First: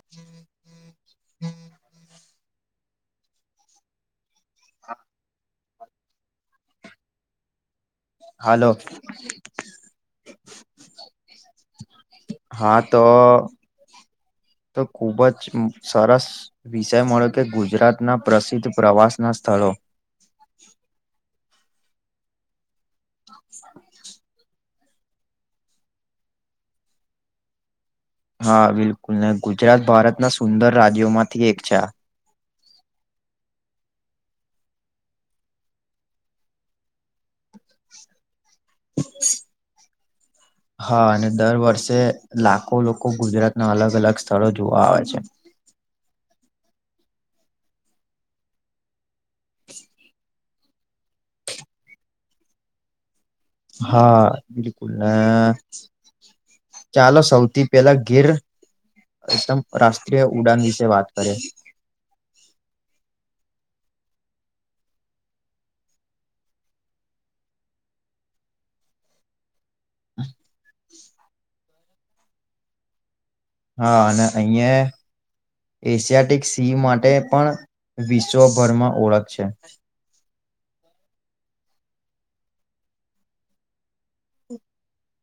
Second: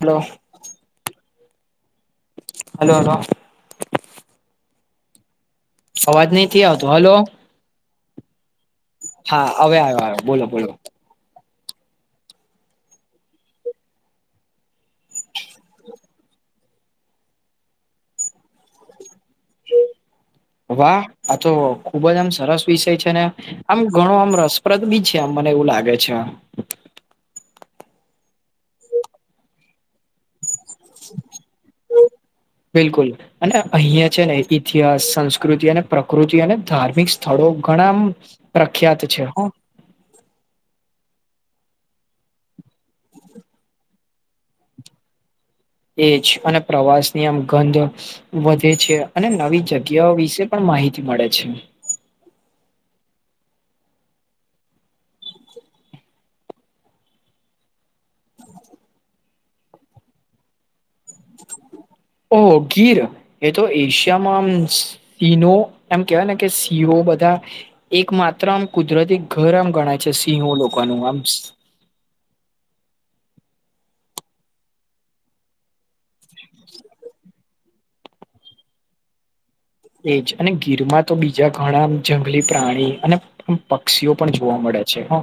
Hello હમ હમ [unintelligible] hello hello હા [unintelligible] અવાજ નહ આવતો હલો હાલો હા હવે આવ્યો આવ્યો બોલો બોલો હા તો તો ખુબ જ સરસ વિષય મળ્યો કે ગુજરાતના પ્રસિદ્ધ પ્રવાસના સ્થળો વાહ આ તો ખુબ જ આમ સરસ વિષય છે ને આમ ઘણો આમ રસ પ્રદ બી છે આમ મને એવું લાગે છે હા બિલકુલ ગુજરાત ભારતના સુંદર રાજ્યો માંથી એક છે બિલકુલ અને અહિયાં છે ને ઇતિહાસ સંસ્કૃતિ અને પ્રકૃતિ અને ધાર્મિક સ્થળો ઘણા પ્રખ્યાત છે હ [inaudible] હા અને દર વર્ષે લાખો લોકો ગુજરાતના અલગ અલગ સ્થળો જોવા આવે છે એ જ અને પ્રવાસની આમ ગંધ વધે છે અને નવી જગ્યાઓ વિશે પણ માહિતી મળે છે હા બિલકુલ ચાલો સૌથી પેલા ગીર એકદમ રાષ્ટ્રીય ઉડાન વિશે વાત કરીે ઓહ ગીર એ તો એશિયામાંમ શિનો એમ કેવાય ને કે શીરો બધા એક માત્ર આમ કુદરતી ઘર આમ ગણાય છે સિંહો લોકોનું આમ હા અને અહિયાં એશિયાટિક સી માટે પણ વિશ્વભરમાં ઓળખ છે. એજ અને ગીરમાં તો બીજા ઘણા જંગલી પ્રાણી અને મ પક્ષીઓ પણ જોવા મળે છે હ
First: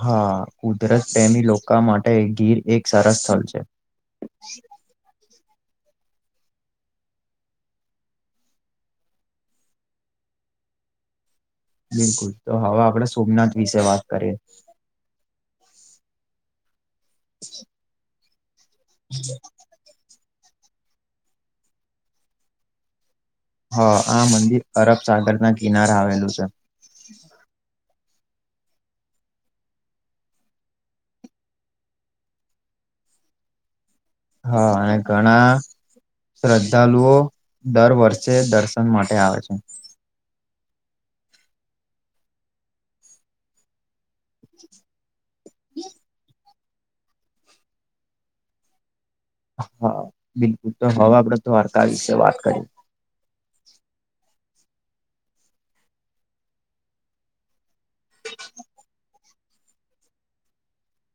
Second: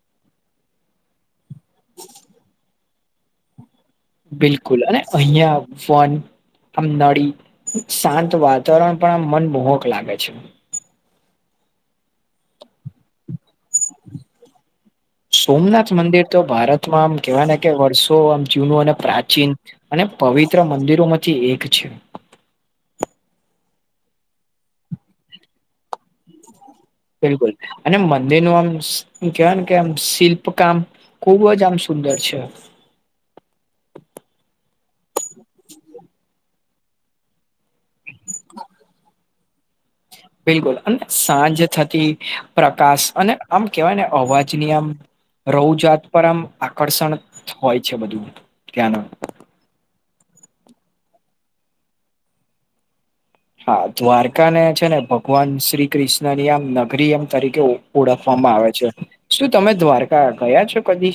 હા કુદરત પ્રેમી લોકો માટે ગીર એક સરસ સ્થળ છે બિલકુલ અને અહિયાં ફન આમ નળી શાંત વાતાવરણ પણ આમ મનમોહક લાગે છે બિલકુલ તો હવે આપણે સોમનાથ વિશે વાત કરીએ સોમનાથ મંદિર તો ભારતમાં આમ કેહેવા ને કે વર્ષો આમ જૂનું અને પ્રાચીન અને પવિત્ર મંદિરોમાંથી એક છે હા આ મંદિર અરબ સાગર ના કિનારે આવેલું છે બિલકુલ અને મંદિર નું આમ કહેવાય ને કે આમ શિલ્પ કામ ખુબ જ આમ સુંદર છે. હા અને ઘણા શ્રદ્ધાલુઓ દર વર્ષે દર્શન માટે આવે છે. બિલકુલ અને સાંજ થતી પ્રકાશ અને આમ કેવાય ને અવાજની આમ રહવુ જાત પર આમ આકર્ષણ હોય છે બધું ત્યાંનું હા બિલકુલ તો હવે આપડે દ્વારકા વિશે વાત કરીએ હા દ્વારકા ને છે ને ભગવાન શ્રી કૃષ્ણ ની આમ નગરી એમ તરીકે ઓળખવામાં આવે છે શું તમે દ્વારકા ગયા છો કદી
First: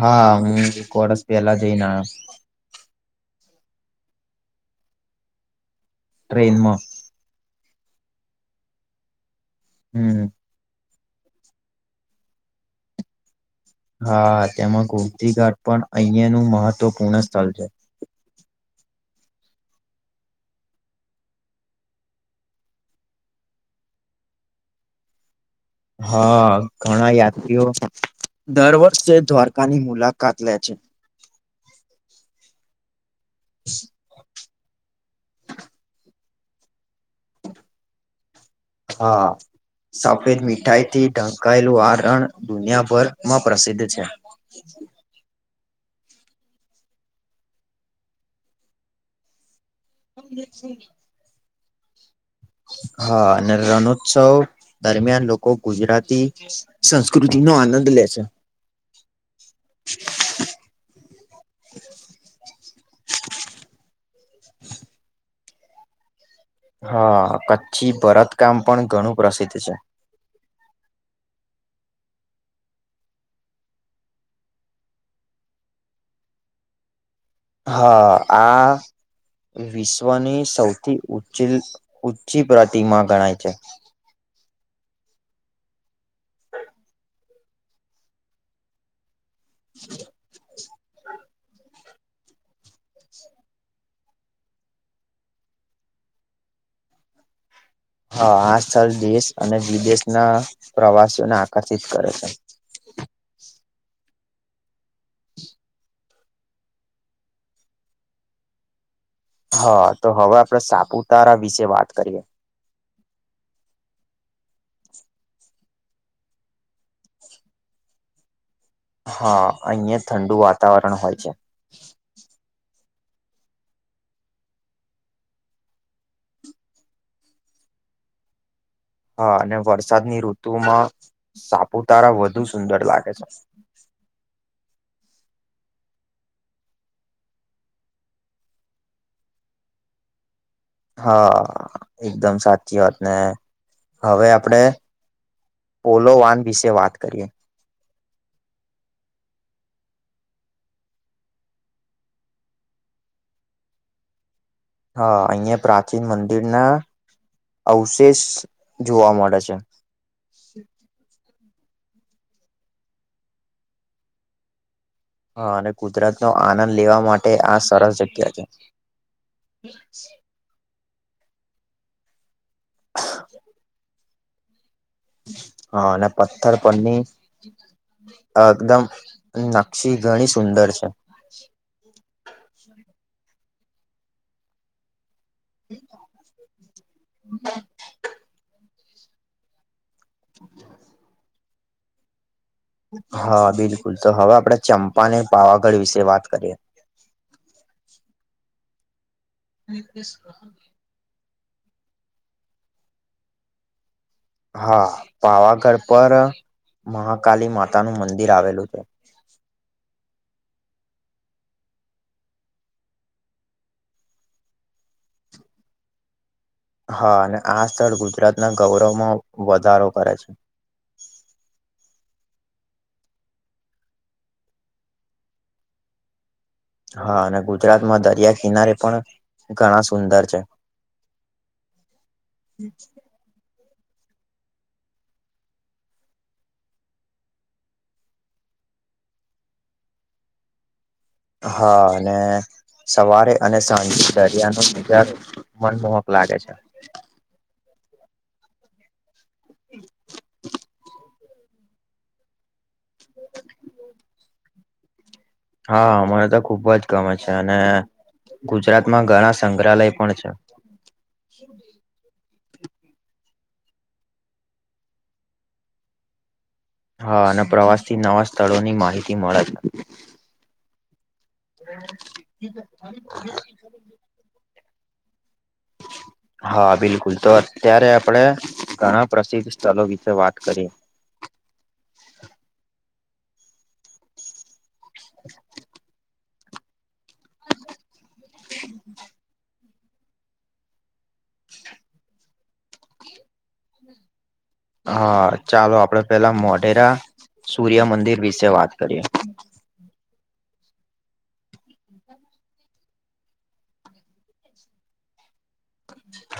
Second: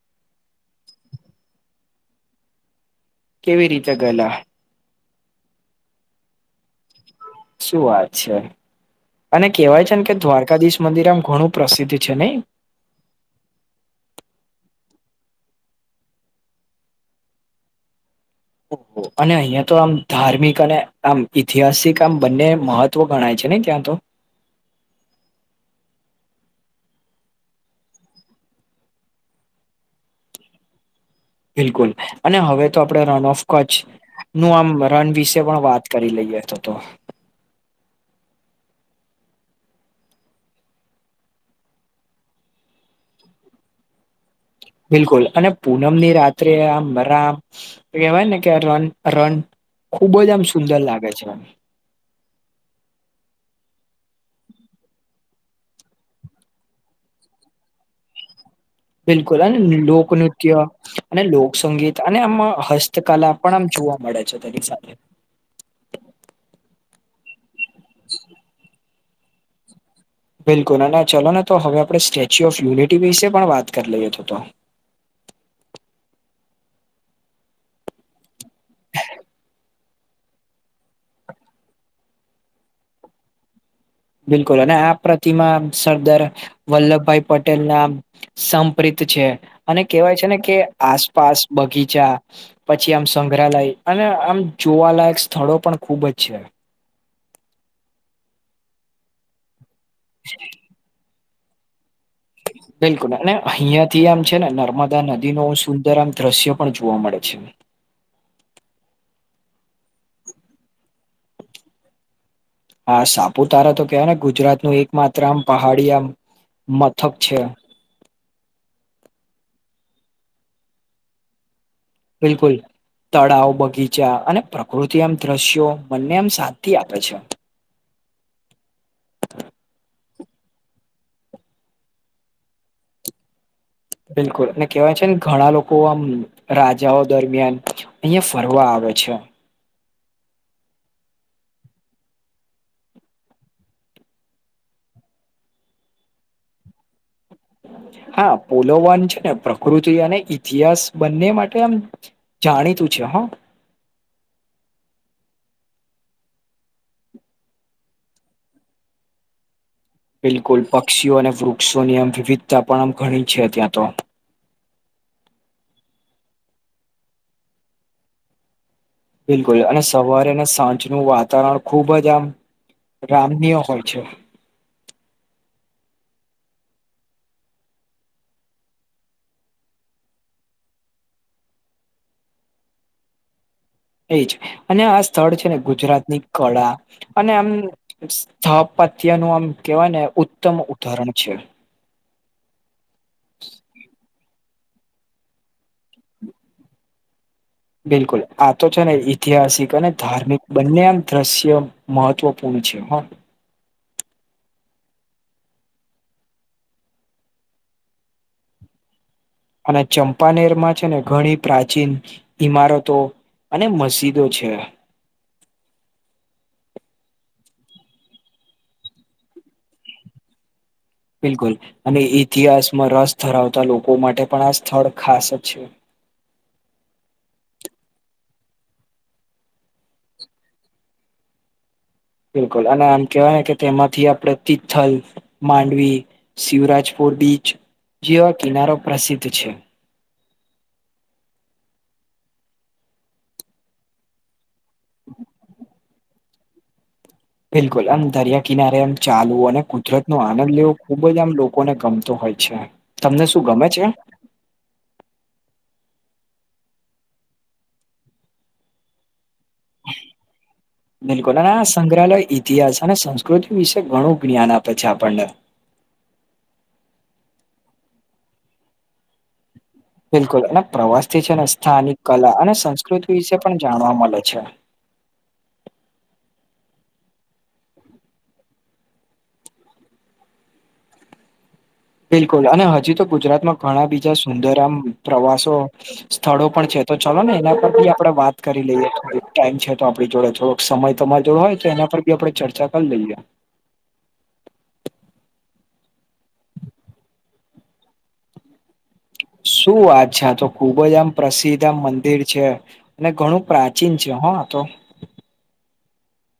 હા હું એક વર્ષ પેલા જઈને આયો કેવી રીતે ગેલા ટ્રેનમાં શું વાત છે અને કેહેવાય છે ને કે હમ દ્વારકાધીશ મંદિર આમ ઘણું પ્રસિદ્ધ છે નહી હા તેમાં ગોમતી ઘાટ પણ અહિયાં નું મહત્વપૂર્ણ સ્થળ છે. અને અહિયાં તો આમ ધાર્મિક અને આમ ઇતિહાસિક આમ બંને મહત્વ ગણાય છે ને ત્યાં તો હા ઘણા યાત્રીઓ દર વર્ષે દ્વારકાની મુલાકાત લે છે. બિલકુલ અને હવે તો આપડે રન ઓફ કચ્છ નું આમ રન વિશે પણ વાત કરી લઈએ તો તો હા. સફેદ મીઠાઈ થી ઢંકાયેલું આ રણ દુનિયાભર માં પ્રસિદ્ધ છે. બિલકુલ અને પૂનમની રાત્રે આમ મારા આમ કહેવાય ને કે રણ રન ખુબ જ આમ સુંદર લાગે છે એમ હા અને રણોત્સવ દરમિયાન લોકો ગુજરાતી સંસ્કૃતિ નો આનંદ લે છે. બિલકુલ હ લોક નૃત્ય અને લોકસંગીત અને આમ હસ્તકલા પણ આમ જોવા મળે છે તેની સાથે હા કચ્છી ભરત કામ પણ ઘણું પ્રસિદ્ધ છે. બિલકુલ અને ચલો ને તો હવે આપણે સ્ટેચ્યુ ઓફ યુનિટી વિશે પણ વાત કરી લઈએ તો તો હા આ વિશ્વની સૌથી ઉ ઊંચી પ્રતિમા ગણાય છે. બિલકુલ અને આ પ્રતિમા સરદાર વલ્લભભાઈ પટેલ ના સંપ્રિત છે અને કહેવાય છે ને કે આસપાસ બગીચા પછી આમ સંગ્રહાલય અને આમ જોવાલાયક સ્થળો પણ ખુબ જ છે. હા આ સ્થળ દેશ અને વિદેશના પ્રવાસીઓને આકર્ષિત કરે છે. બિલકુલ અને અહિયાં થી આમ છે ને નર્મદા નદી નું સુંદર આમ દ્રશ્ય પણ જોવા મળે છે. હા તો હવે આપડે સાપુતારા વિશે વાત કરીએ. હા સાપુતારા તો કેવાય ને ગુજરાત નું એક માત્ર આમ પહાડી આમ મથક છે. હા અહીંયા ઠંડુ વાતાવરણ હોય છે. બિલકુલ તળાવ બગીચા અને પ્રકૃતિ એમ દ્રશ્યો મને એમ સાાંતિ આપે છે હા અને વરસાદની ઋતુમાં સાપુતારા વધુ સુંદર લાગે છે બિલકુલ અને કેહેવાય છે ને ઘણા લોકો આમ રાજાઓ દરમિયાન અહિયાં ફરવા આવે છે હા એકદમ સાચી વાત ને હવે આપડે પોલો વાન વિશે વાત કરીએ હા પોલોવાન છે ને પ્રકૃતિ અને ઇતિહાસ બંને માટે આમ જાણીતું છે હા હા અહિયાં પ્રાચીન મંદિર ના અવશેષ જોવા મળે છે બિલકુલ પક્ષીઓ અને વૃક્ષોની આમ વિવિધતા પણ આમ ઘણી છે ત્યાં તો હા અને ગુજરાતનોો આનંદ લેવા માટે આ સરસ જગ્યા છે બિલકુલ અને સવારે અને સાંજ ન વાતાવરણ ખુબ જ આમ રામનીઓ હોય છે હા અને પથ્થર પની એકદમ નશી ઘણી સુંદર છે એ જ અને આ સ્થળ છે ને ગુજરાતની કળા અને આમ સ્પ પત્યા નું આમ કવાય ને ઉત્તમ ઉદાહરણ છે હા બિલકુલ તો હવે આપડે ચંપાને પાવાગઢ વિશે વાત કરીએ બિલકુલ આ તો છે ને ઈતિહાસિક અને ધાર્મિક બંને આમ ત મહત્ત્વપૂર્ણ છે હા હા પાવાગઢ પર મહાકાલી માતા નું મંદિર આવેલું છે અને ચંપાનેર માં છે ને ઘણી પ્રાચીન ઈમારતો અને મસ્જિદો છે હા અને આ સ્થળ ગુજરાતના ગૌરવમાં વધારો કરે છે બિલકુલ અને ઈતિહાસમાં રસ ધરાવતા લોકો માટે પણ આ સ્થળ ખાસ જ છે હા અને ગુજરાતમાં દરિયા કિનારે પણ ઘણા સુંદર છે બિલકુલ અને કેવાય ને કે તેમાંથી આપડણે તિથલ માંડવી શિવરાજપુર બીચ જેવા કિનારો પ્રસિદ્ધ છે હા અને સવારે અને સાંજે દરિયાનો બજ મનમ લાગે છે બિલકુલ આમ દરિયા કિનારે એમ ચાલવું અને કુદરત નો આનંદ લેવો ખુબ જ આમ લોકોને ગમતો હોય છે તમને શું ગમે છે હા મમને તો ખુબ જ ગમે છે અને ગુજરાતમાં ઘણા સંગ્રહાલય પણ છે બિલકુલ અને આ સંગ્રહાલય ઇતિહાસ અને સંસ્કૃતિ વિશે ઘણું જ્ઞાન આપે છે આપણને હા અને પ્રવાસ થી નવા સ્થળોની માહિતી મળે બિલકુલ અને પ્રવાસથી છે ને સ્થાનિક કલા અને સંસ્કૃતિ વિશે પણ જાણવા મળે છે હા બિલકુલ તો અત્યારે આપણે ઘણા પ્રસિદ્ધ સ્થળો વિશે વાત કરીએ બિલકુલ અને હજી તો ગુજરાતમાં ઘણા બીજા સુંદર આમ પ્રવાસો સ્થળો પણ છે તો ચાલો ને એના પર આપડે વાત કરી લઈએ ટાઈમ છે તો આપડી જોડે થોડોક સમય તમારી જોડે હોય તો એના પર બી આપડે ચર્ચા કરી લઈએ હા ચાલો આપડે પેલા મોઢેરા સૂર્યમંદિર વિશે વાત કરીએ શું વાત છે આ તો ખુબ જ આમ પ્રસિદધ આમ મંદિર છે અને ઘણું પ્રાચીન છે હા તો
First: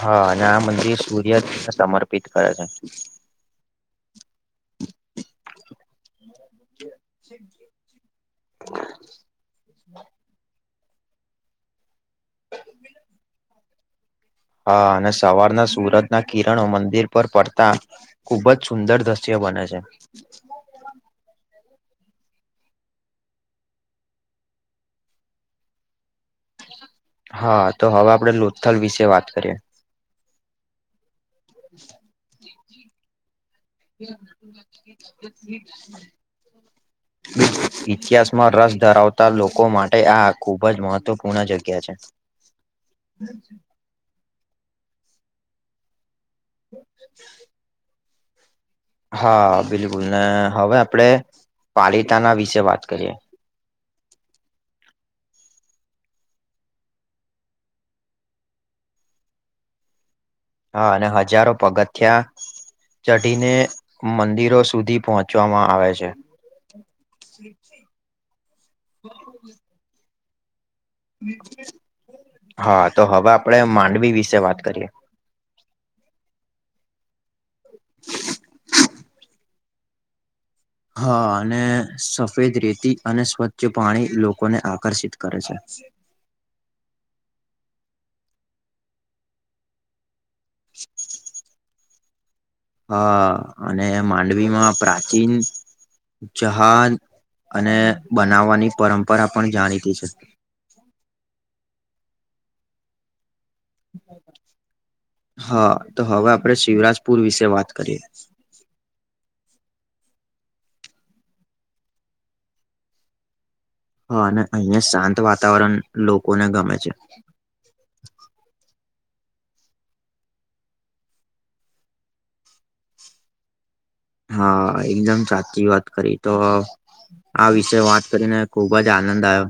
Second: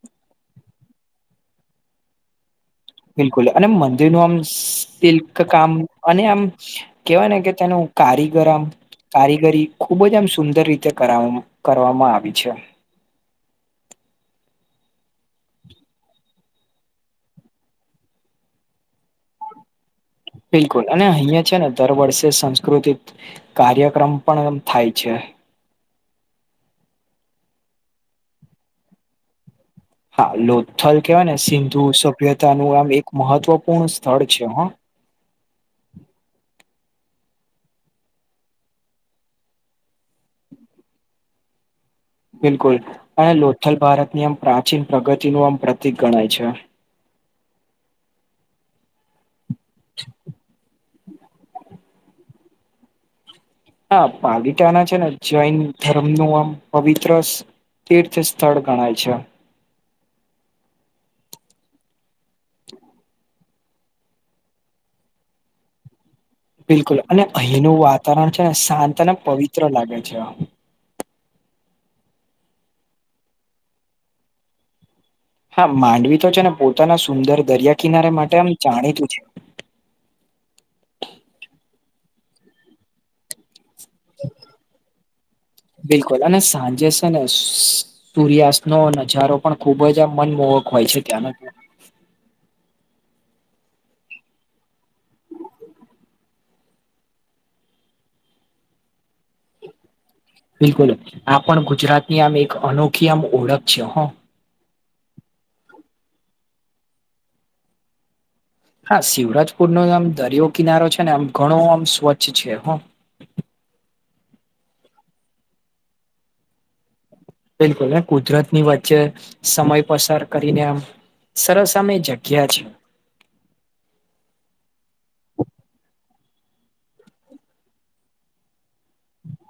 હા અને આ મંદિર સૂર્ય સમર્પિત કરે છે બિલકુલ અને મંદિર ન આમ તલક કામ અને આમ કેવાય ને કે તેનું કારીગરમ કારીગરી ખુબ જ આમ સુંદર રીતે કર કરવામાં આવી છે [inaudible] હ અને સવારના સુરત ના કિરણ મંદિર પર પડતા ખુબ જ સુંદર દ્રશ્ય બને છે બિલકુલ અને અહિયાં છે ને દર વર્ષે સંસ્કૃતિક કાર્યક્રમ પણ થાય છે હા તો હવે આપડે લોથથલ વિશે વાત કરીએ હા લોથલ કેહેવાય ને સિંધુ સભ્યતા નું આમ એક મહત્વપૂર્ણ સ્થળ છે હ [inaudible] ઇતિહાસમાં રસ ધરાવતા લોકો માટે આ ખૂબ જ મહત્વપૂર્ણ જગ્યા છે બિલકુલ અને લોથલ ભારતની આમ પ્રાચીન પ્રગતિ નું આમ પ્રતિક ગણાય છે [inaudible] હા બિલકુલ ને હવે આપડે પાલીતાના વિશે વાત કરીએ હા પાલતાા ના છે ને જૈન ધર્મ નું આમ પવિત્ર તીર્થ સ્થળ ગણાય છે હા અને હજારો પગથ થયા ચઢીને મંદિરો સુધી પહોંચવામાં આવે છે બિલકુલ અને અહીંનું વાતાવરણ છેને શાંત અને પવિત્ર લાગે છે હા તો હવે આપડે માંડવી વિશે વાત કરીયએ હા માંડવી તો છે ને પોતાના સુંદર દરિયા કિનારે માટે આમ જાણીતું છે હા અને સફેદ રેતી અને સ્વચ્છ જે પાણી લોકોને આકર્ષિત કરે છે ને સાંજે છે ને સૂર્યાસ્ત નો નજારો પણ ખુબ જ આ મનમોહક હોય છે ત્યાં હા અને માંડવીમાં પ્રાચીન જહાાન અને બનાવવાની પરંપરા પણ જાણીતી છે બિલકુલ આ પણ ગુજરાતની આમ એક અનોખી આમ ઓળખ છે હ હા તો હવે આપડે શિવરાજપુર વિશે વાત કરીએ હા શિવરાજપુર નો આમ દરિયો કિનારો છે ને આમ ઘણો આમ સ્વચ્છ છે હ હા અને અહિયાં શાંત વાતાવરણ લોકોને ગમે છે બિલકુલ કુદરત ની વચ્ચે સમય પસાર કરીને આમ સરસ અમે જગ્યા છે હા એકદમ સાચી વાત કરી તો આ વિષ વાત કરીને ખુબ જ આનંદ આવ્યો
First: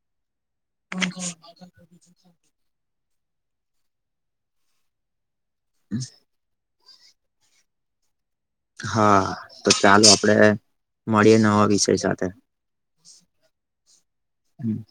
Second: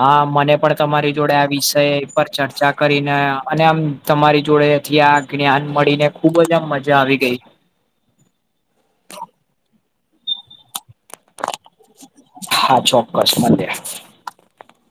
હા મને પણ તમારી જોડે આ વિષય પર ચર્ચા કરીને અને આમ તમારી જોડે થી આ જ્ઞાન મળીને ખુબ જ આમ મજા આવી ગઈ હા તો ચાલો આપડે મળીએ નવા વિષય સાથે હા ચોક્કસ મંદ હમ